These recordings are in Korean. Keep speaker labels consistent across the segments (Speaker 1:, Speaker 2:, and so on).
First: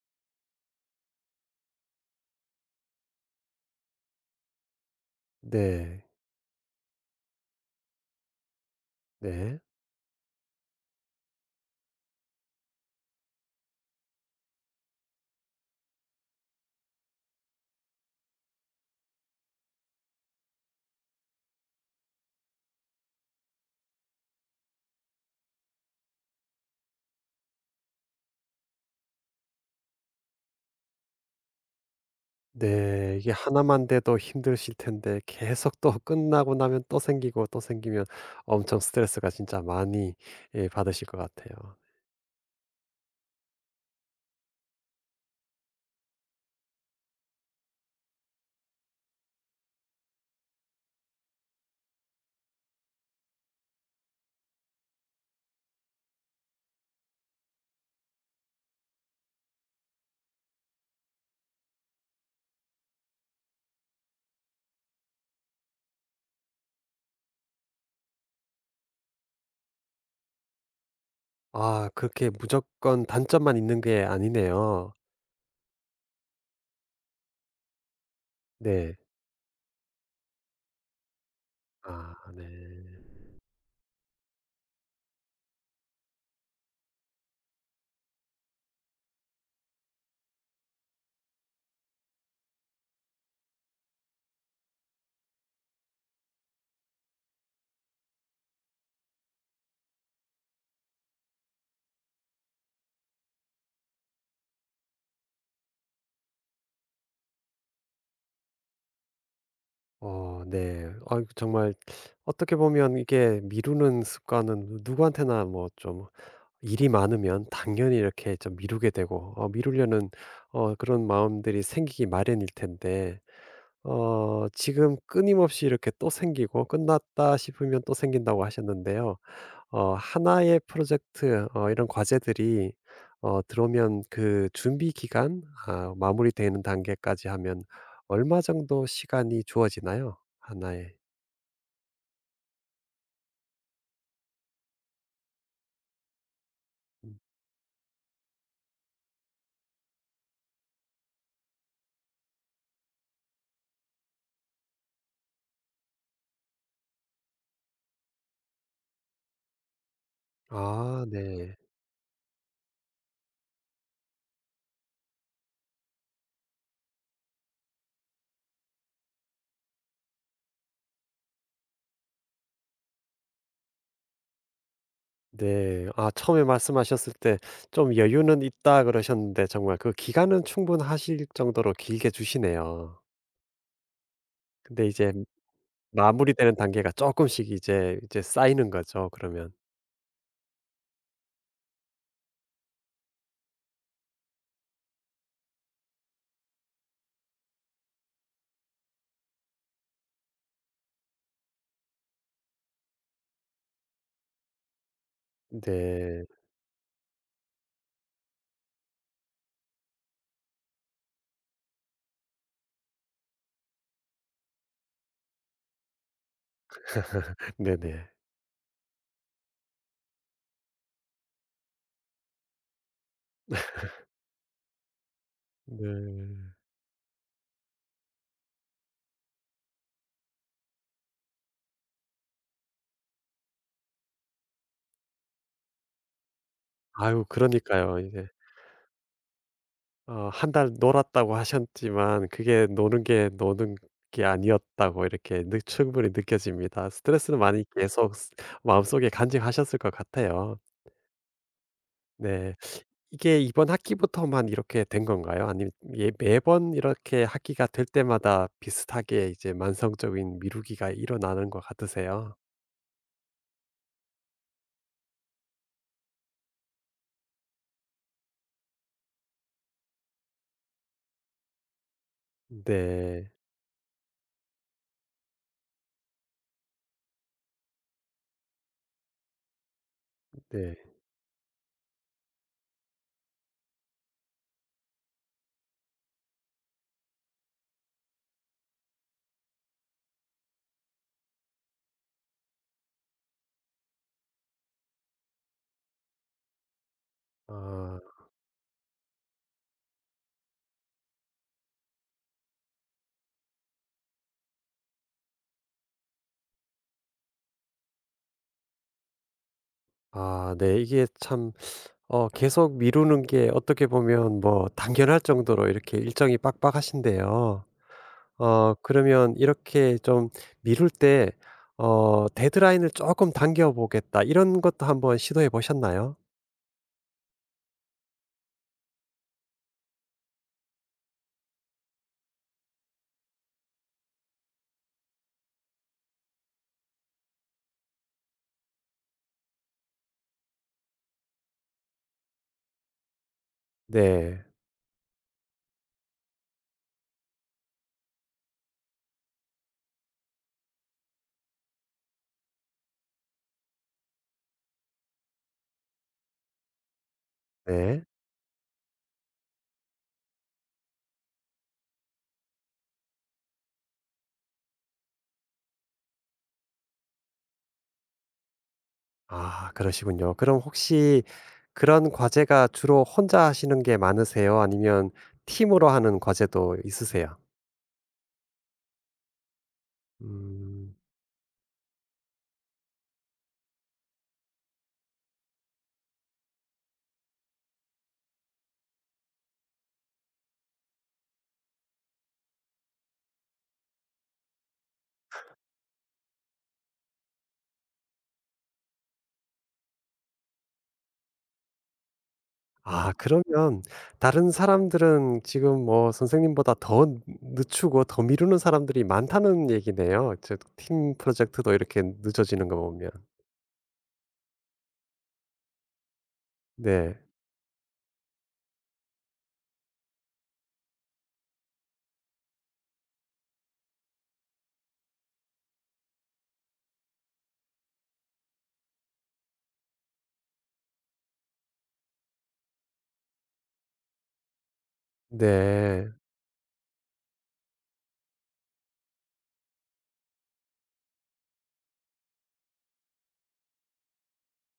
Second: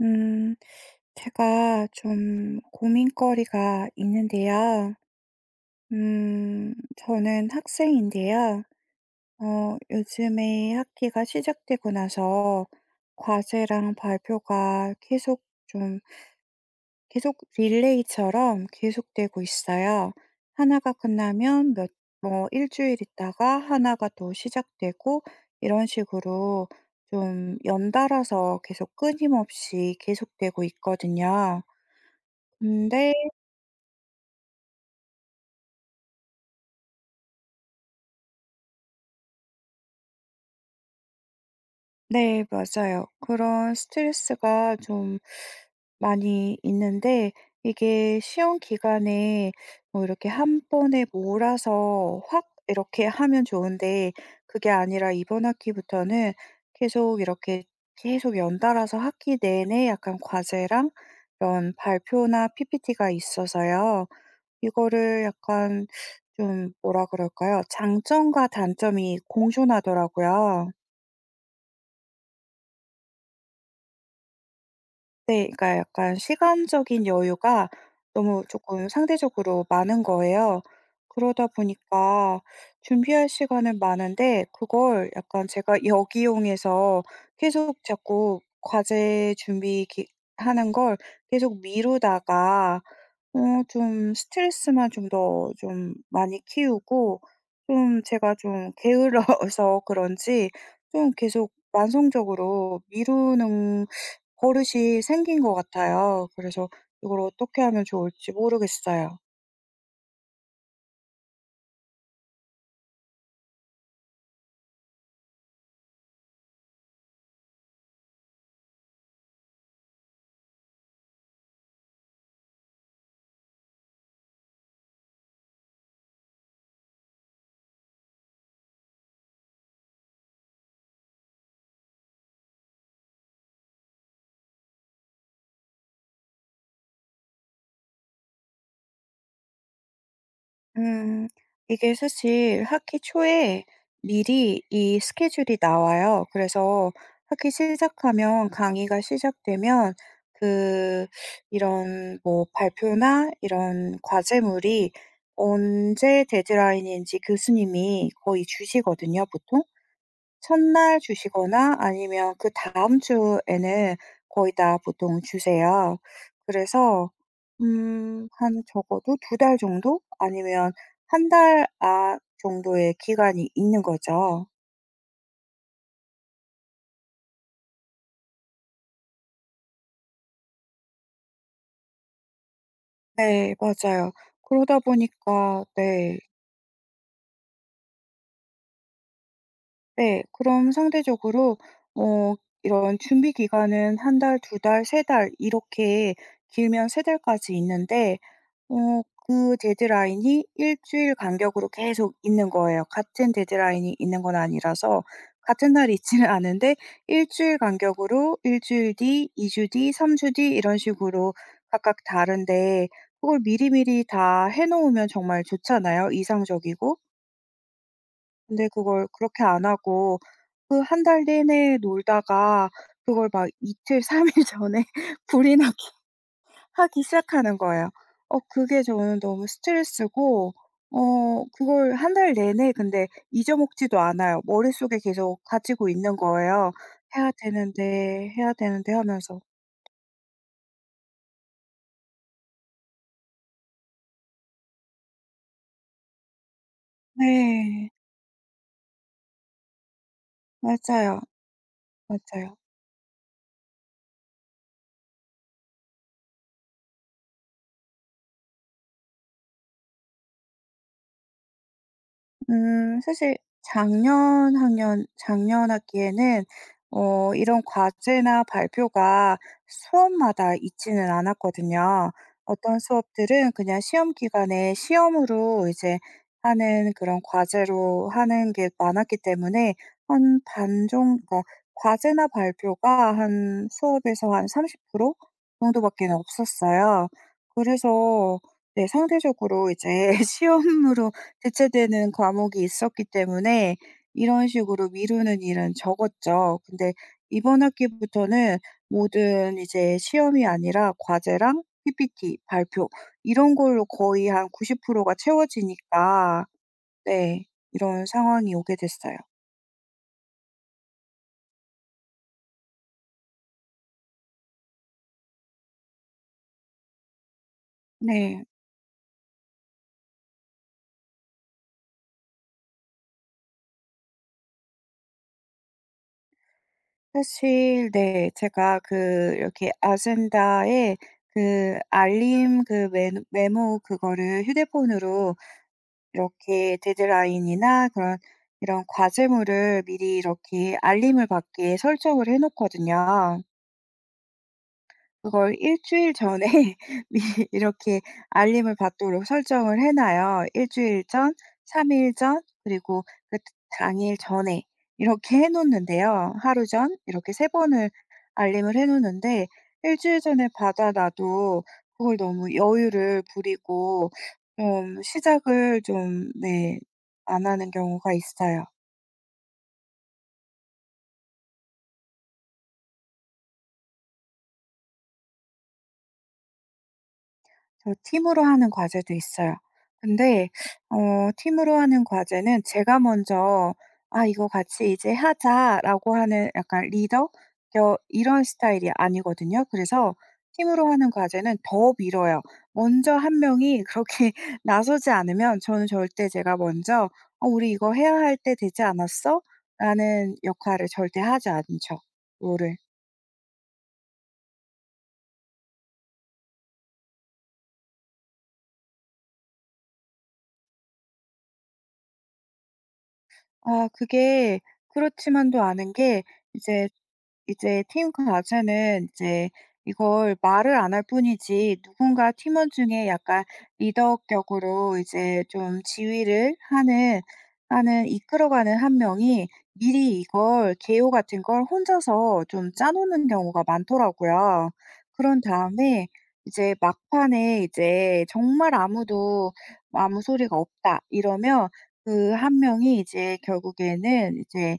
Speaker 1: 음, 제가 좀 고민거리가 있는데요.
Speaker 2: 네.
Speaker 1: 저는 학생인데요.
Speaker 2: 네.
Speaker 1: 요즘에 학기가 시작되고 나서 과제랑 발표가 계속 좀, 계속 릴레이처럼 계속되고 있어요. 하나가 끝나면 뭐, 일주일 있다가 하나가 또 시작되고, 이런 식으로 좀 연달아서 계속 끊임없이 계속되고 있거든요. 근데
Speaker 2: 네. 이게 하나만 돼도 힘드실 텐데 계속 또 끝나고 나면 또 생기고 또 생기면 엄청 스트레스가 진짜 많이, 예, 받으실 것 같아요.
Speaker 1: 네, 맞아요. 그런 스트레스가 좀 많이 있는데 이게 시험 기간에 뭐 이렇게 한 번에 몰아서 확 이렇게 하면 좋은데, 그게 아니라 이번 학기부터는 계속 이렇게 계속 연달아서 학기 내내 약간 과제랑 이런 발표나 PPT가 있어서요. 이거를 약간 좀 뭐라 그럴까요? 장점과 단점이 공존하더라고요.
Speaker 2: 아, 그렇게 무조건 단점만 있는 게 아니네요.
Speaker 1: 네. 그러니까 약간 시간적인 여유가 너무 조금
Speaker 2: 네.
Speaker 1: 상대적으로 많은 거예요. 그러다
Speaker 2: 아,
Speaker 1: 보니까
Speaker 2: 네.
Speaker 1: 준비할 시간은 많은데 그걸 약간 제가 역이용해서 계속 자꾸 과제 준비 기 하는 걸 계속 미루다가 좀 스트레스만 좀 더 좀 많이 키우고, 좀 제가 좀 게을러서 그런지 좀 계속 만성적으로 미루는 버릇이 생긴 것 같아요. 그래서 이걸 어떻게 하면 좋을지 모르겠어요.
Speaker 2: 네. 아, 정말 어떻게 보면 이게 미루는 습관은 누구한테나 뭐 좀 일이 많으면 당연히 이렇게 좀 미루게 되고, 미루려는 그런 마음들이 생기기 마련일 텐데, 지금 끊임없이 이렇게 또 생기고 끝났다 싶으면 또 생긴다고 하셨는데요. 하나의 프로젝트, 이런 과제들이 들어오면 그 준비 기간, 마무리되는 단계까지 하면 얼마 정도 시간이 주어지나요? 하나에.
Speaker 1: 음. 이게 사실 학기 초에 미리 이 스케줄이 나와요. 그래서 학기 시작하면, 강의가 시작되면 그 이런 뭐 발표나 이런 과제물이 언제 데드라인인지 교수님이 거의 주시거든요, 보통. 첫날
Speaker 2: 아, 네.
Speaker 1: 주시거나 아니면 그다음 주에는 거의 다 보통 주세요. 그래서 음 한 적어도 두 달 정도 아니면 한 달 정도의 기간이 있는 거죠.
Speaker 2: 네. 아, 처음에 말씀하셨을 때 "좀 여유는 있다." 그러셨는데 정말 그 기간은 충분하실 정도로 길게 주시네요.
Speaker 1: 네, 맞아요. 그러다
Speaker 2: 근데 이제
Speaker 1: 보니까, 네.
Speaker 2: 마무리되는 단계가 쪼끔씩 이제 쌓이는 거죠 그러면.
Speaker 1: 네. 그럼 상대적으로 어 이런 준비 기간은 한 달, 두 달, 세 달 이렇게 길면 세 달까지 있는데 그 데드라인이 일 주일 간격으로 계속 있는 거예요. 같은 데드라인이 있는 건 아니라서 같은 날이
Speaker 2: 네.
Speaker 1: 있지는 않은데, 일 주일 간격으로 일 주일 뒤, 2주 뒤, 3주 뒤 이런 식으로 각각 다른데 그걸 미리미리 다 해 놓으면 정말 좋잖아요, 이상적이고.
Speaker 2: 네네.
Speaker 1: 근데 그걸 그렇게 안 하고 그 한 달 내내 놀다가 그걸 막 이틀 삼일 전에 불이 나기
Speaker 2: 네.
Speaker 1: 하기 시작하는 거예요. 그게 저는 너무 스트레스고, 그걸 한 달 내내 근데 잊어먹지도 않아요. 머릿속에 계속 가지고 있는 거예요.
Speaker 2: 아유,
Speaker 1: '해야
Speaker 2: 그러니까요. 이제
Speaker 1: 되는데, 해야 되는데.' 하면서.
Speaker 2: 한 달 놀았다고 하셨지만 그게 노는 게 노는 게 아니었다고 이렇게 느 충분히 느껴집니다. 스트레스는 많이
Speaker 1: 네.
Speaker 2: 계속 스 마음속에 간직하셨을 것 같아요.
Speaker 1: 맞아요.
Speaker 2: 네.
Speaker 1: 맞아요.
Speaker 2: 이게 이번 학기부터만 이렇게 된 건가요? 아니면, 예, 매번 이렇게 학기가 될 때마다 비슷하게 이제 만성적인 미루기가 일어나는 것 같으세요?
Speaker 1: 사실 작년 학기에는 이런 과제나 발표가 수업마다 있지는 않았거든요. 어떤
Speaker 2: 네.
Speaker 1: 수업들은 그냥 시험 기간에 시험으로 이제 하는, 그런 과제로 하는 게 많았기 때문에 한
Speaker 2: 네.
Speaker 1: 반 정 그러니까 과제나 발표가 한 수업에서 한 30%정도밖에 없었어요. 그래서 네, 상대적으로 이제 시험으로 대체되는 과목이 있었기 때문에 이런 식으로 미루는 일은 적었죠. 근데 이번
Speaker 2: 아.
Speaker 1: 학기부터는 모든 이제 시험이 아니라 과제랑 PPT, 발표 이런 걸로 거의 한 90%가 채워지니까 네, 이런 상황이 오게 됐어요.
Speaker 2: 아, 네. 이게 참 계속 미루는 게 어떻게 보면 뭐 당연할 정도로 이렇게 일정이 빡빡하신데요.
Speaker 1: 네.
Speaker 2: 그러면 이렇게 좀 미룰 때 '데드라인을 조금 당겨 보겠다.' 이런 것도 한번 시도해 보셨나요?
Speaker 1: 사실 네, 제가 그 이렇게 아젠다에 그 알림 그 메 메모, 그거를 휴대폰으로 이렇게 데드라인이나 그런 이런 과제물을 미리 이렇게 알림을 받게 설정을 해 놓거든요.
Speaker 2: 네.
Speaker 1: 그걸 일 주일 전에 미리 이렇게 알림을 받도록 설정을 해 놔요. 일 주일 전, 3일 전, 그리고 그 당일 전에 이렇게 해 놓는데요. 하루 전 이렇게 세 번을
Speaker 2: 네.
Speaker 1: 알림을 해 놓는데 일 주일 전에 받아 놔도 그걸 너무 여유를 부리고 좀 시작을 좀, 네, 안 하는 경우가 있어요.
Speaker 2: 아, 그러시군요. 그럼 혹시 그런 과제가 주로 혼자 하시는 게 많으세요? 아니면 팀으로 하는 과제도 있으세요?
Speaker 1: 저 팀으로 하는 과제도 있어요. 근데
Speaker 2: 음.
Speaker 1: 팀으로 하는 과제는 제가 먼저 "아 이거 같이 이제 하자."라고 하는, 약간 리더 저 이런 스타일이 아니거든요. 그래서 팀으로 하는 과제는 더 미뤄요. 먼저 한 명이 그렇게 나서지 않으면 저는 절대 제가 먼저 "어 우리 이거 해야 할 때 되지 않았어?" 라는 역할을 절대 하지 않죠, 뭐를.
Speaker 2: 아, 그러면 다른 사람들은 지금 뭐 선생님보다 더 늦추고 더 미루는 사람들이 많다는 얘기네요. 즉 팀 프로젝트도 이렇게 늦어지는 거 보면.
Speaker 1: 아, 그게 그렇지만도 않은 게, 이제
Speaker 2: 네.
Speaker 1: 팀 그 자체는 이제 이걸 말을 안 할 뿐이지 누군가 팀원 중에 약간 리더격으로 이제 좀 지휘를 하는, 이끌어가는 한 명이 미리 이걸 개요 같은 걸 혼자서 좀 짜 놓는 경우가 많더라고요. 그런 다음에
Speaker 2: 네.
Speaker 1: 이제 막판에 이제 정말 아무도 "아무 소리가 없다." 이러면 그 한 명이 이제 결국에는 이제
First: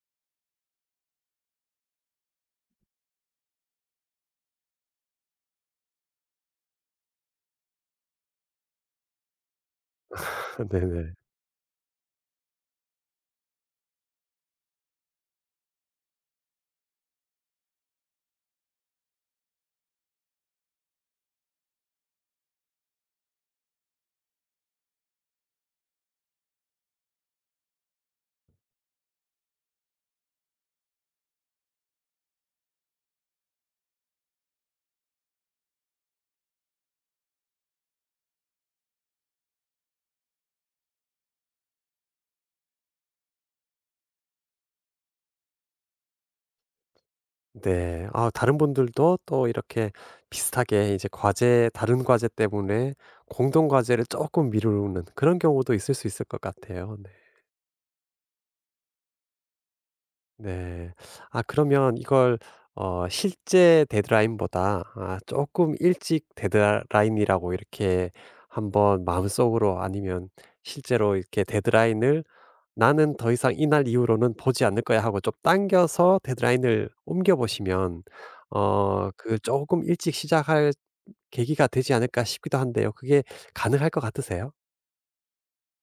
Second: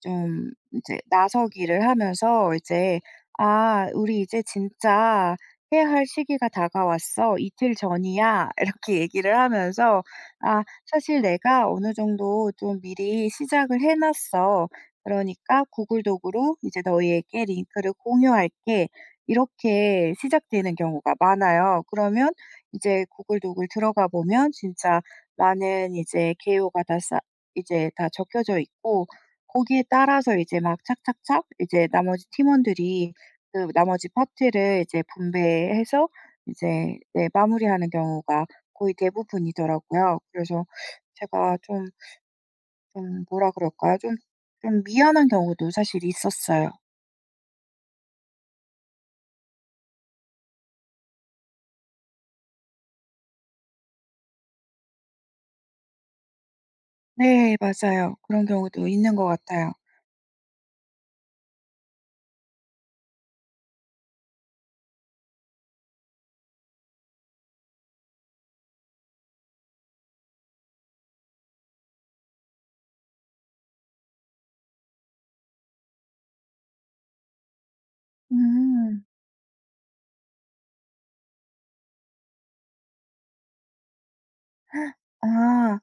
Speaker 1: 좀 이제 나서기를 하면서 이제 '아 우리 이제 진짜 해야 할 시기가 다가왔어. 이틀 전이야.' 이렇게 얘기를 하면서 "아
Speaker 2: 네네.
Speaker 1: 사실 내가 어느 정도 좀 미리 시작을 해 놨어. 그러니까 구글 도구로 이제 너희에게 링크를 공유할게." 이렇게 시작되는 경우가 많아요. 그러면 이제 구글 도구를 들어가 보면 진짜 많은 이제 개요가 다 쌓 이제 다 적혀져 있고, 거기에 따라서 이제 막 착착착 이제 나머지 팀원들이 그 나머지 파트를 이제 분배해서 이제, 네, 마무리하는 경우가 거의 대부분이더라고요. 그래서 제가 좀 뭐라 그럴까요? 좀 미안한 경우도 사실 있었어요.
Speaker 2: 네. 아, 다른 분들도 또 이렇게 비슷하게 이제 과제, 다른 과제 때문에 공동 과제를 조금 미루는 그런 경우도 있을 수 있을 것 같아요.
Speaker 1: 네, 맞아요. 그런 경우도 있는 것 같아요.
Speaker 2: 네. 아, 그러면 이걸 실제 데드라인보다 아금 일찍 데드라인이라고 이렇게 한번 마음속으로 아니면 실제로 이렇게 데드라인을 '나는 더 이상 이날 이후로는 보지 않을 거야.' 하고 좀 당겨서 데드라인을 옮겨 보시면
Speaker 1: 음.
Speaker 2: 그 조금 일찍 시작할 계기가 되지 않을까 싶기도 한데요. 그게 가능할 것 같으세요?
Speaker 1: 아.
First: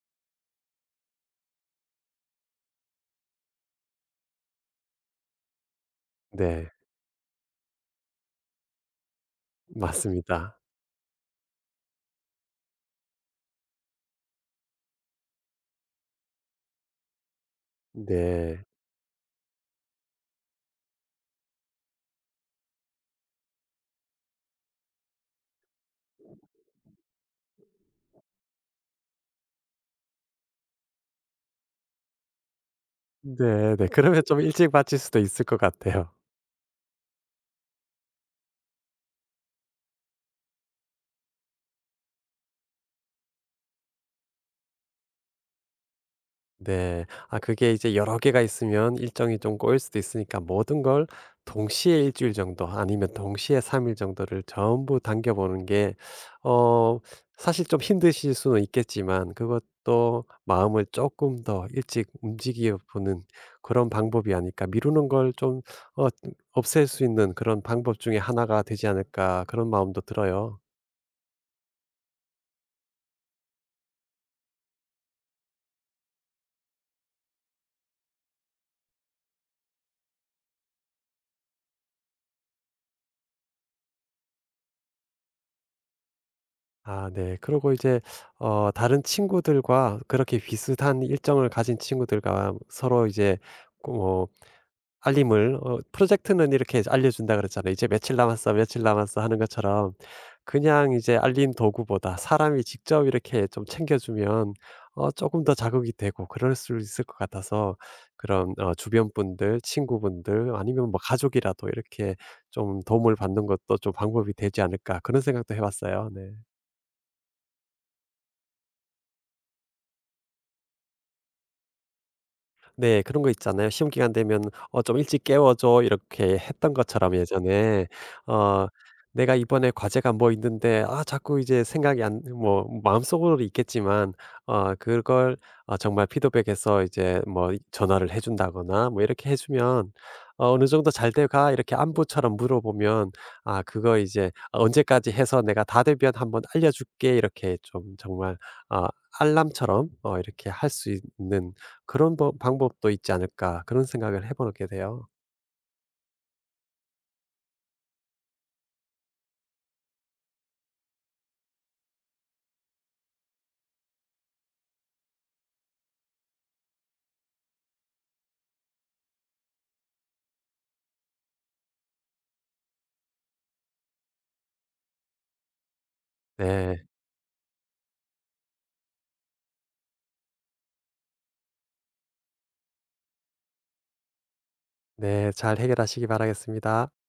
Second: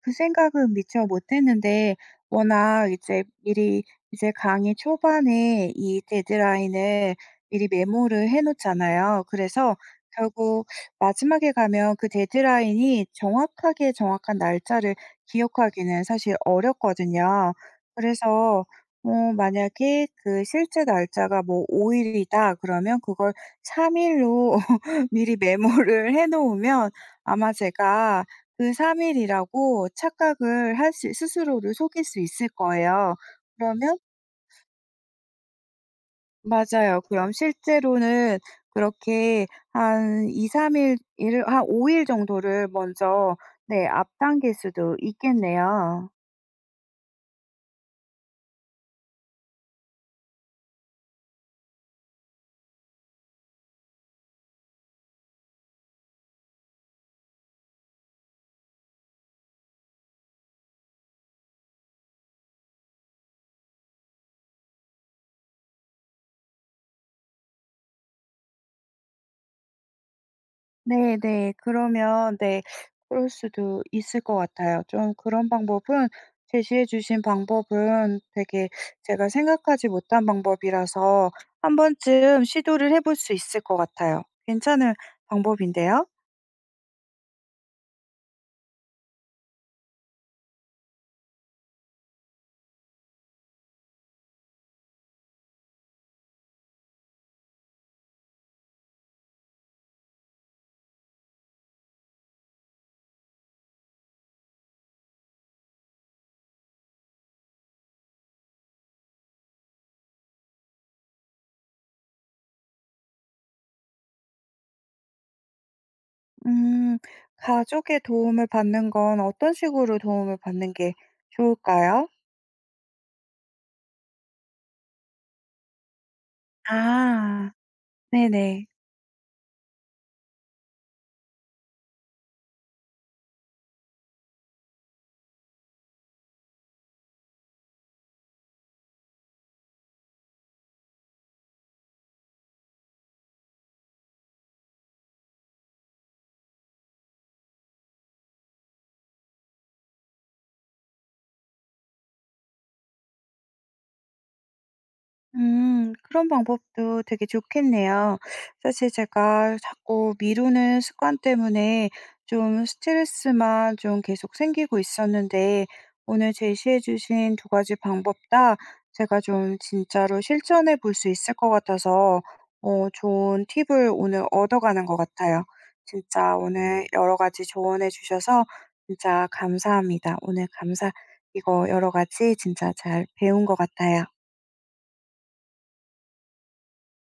Speaker 1: 그 생각은 미처 못 했는데 워낙 이제 미리 이제 강의 초반에 이
Speaker 2: 네.
Speaker 1: 데드라인을 미리 메모를 해 놓잖아요. 그래서
Speaker 2: 맞습니다.
Speaker 1: 결국 마지막에 가면 그 데드라인이 정확하게 정확한 날짜를 기억하기는 사실 어렵거든요.
Speaker 2: 네.
Speaker 1: 그래서 어 만약에 그 실제 날짜가 뭐 5 일이다 그러면 그걸 3 일로 미리 메모를 해 놓으면 아마 제가 그 3 일이라고 착각을 할 수, 스스로를 속일 수 있을 거예요.
Speaker 2: 네네.
Speaker 1: 그러면
Speaker 2: 그러면 좀 일찍 마칠 수도 있을 것 같아요.
Speaker 1: 맞아요. 그럼 실제로는 그렇게 한 2-3 일 일을 한 5일 정도를 먼저, 네, 앞당길 수도 있겠네요.
Speaker 2: 네. 아, 그게 이제 여러 개가 있으면 일정이 좀 꼬일 수도 있으니까 모든 걸 동시에 일 주일 정도, 아니면 동시에 3일 정도를 전부 당겨 보는 게, 어 사실 좀 힘드실 수는 있겠지만 그것도 마음을 조금 더 일찍 움직여 보는 그런 방법이 아닐까, '미루는 걸 좀 어 없앨 수 있는 그런 방법 중에 하나가 되지 않을까.' 그런 마음도 들어요.
Speaker 1: 네네. 그러면 네, 그럴 수도 있을 것 같아요. 좀 그런 방법은 제시해 주신 방법은 되게 제가 생각하지 못한 방법이라서 한번쯤 시도를 해볼 수 있을 것 같아요. 괜찮은 방법인데요.
Speaker 2: 아, 네. 그리고 이제 다른 친구들과 그렇게 비슷한 일정을 가진 친구들과 서로 이제 뭐 알림을, 프로젝트는 이렇게 알려 준다 그랬잖아요. "이제 며칠 남았어, 며칠 남았어." 하는 것처럼 그냥 이제 알림 도구보다 사람이 직접 이렇게 좀 챙겨 주면 어금더 자극이 되고 그럴 수 있을 것 같아서 그런, 주변 분들, 친구분들 아니면 뭐 가족이라도 이렇게 좀 도움을 받는 것도 좀 방법이 되지 않을까 그런 생각도 해 봤어요. 네.
Speaker 1: 음 가족의 도움을 받는 건 어떤 식으로 도움을 받는 게 좋을까요?
Speaker 2: 네. 그런 거 있잖아요. 시험 기간 되면 "어 좀 일찍 깨워 줘." 이렇게 했던 것처럼
Speaker 1: 아,
Speaker 2: 예전에.
Speaker 1: 네네.
Speaker 2: 어 내가 이번에 과제가 뭐 있는데 아 자꾸 이제 생각이 안, 뭐 마음속으로 있겠지만 그걸 정말 피드백해서 이제 뭐 전화를 해 준다거나 뭐 이렇게 해 주면 "어느 정도 잘 돼 가?" 이렇게 안부처럼 물어보면, 아, 그거 이제 "언제까지 해서 내가 다 되면 한번 알려 줄게." 이렇게 좀 정말 어 알람처럼 이렇게 할 수 있는 그런 법 방법도 있지 않을까 그런 생각을 해 보게 돼요.
Speaker 1: 음. 그런 방법도 되게 좋겠네요. 사실 제가 자꾸 미루는 습관 때문에 좀 스트레스만 좀 계속 생기고 있었는데 오늘 제시해 주신 두 가지 방법 다 제가 좀 진짜로 실천해 볼 수 있을 것 같아서 좋은 팁을 오늘 얻어가는 것 같아요. 진짜
Speaker 2: 네.
Speaker 1: 오늘 여러 가지 조언해 주셔서 진짜 감사합니다. 오늘 감사 이거 여러 가지 진짜 잘 배운 것 같아요.
Speaker 2: 네. 잘 해결하시기 바라겠습니다.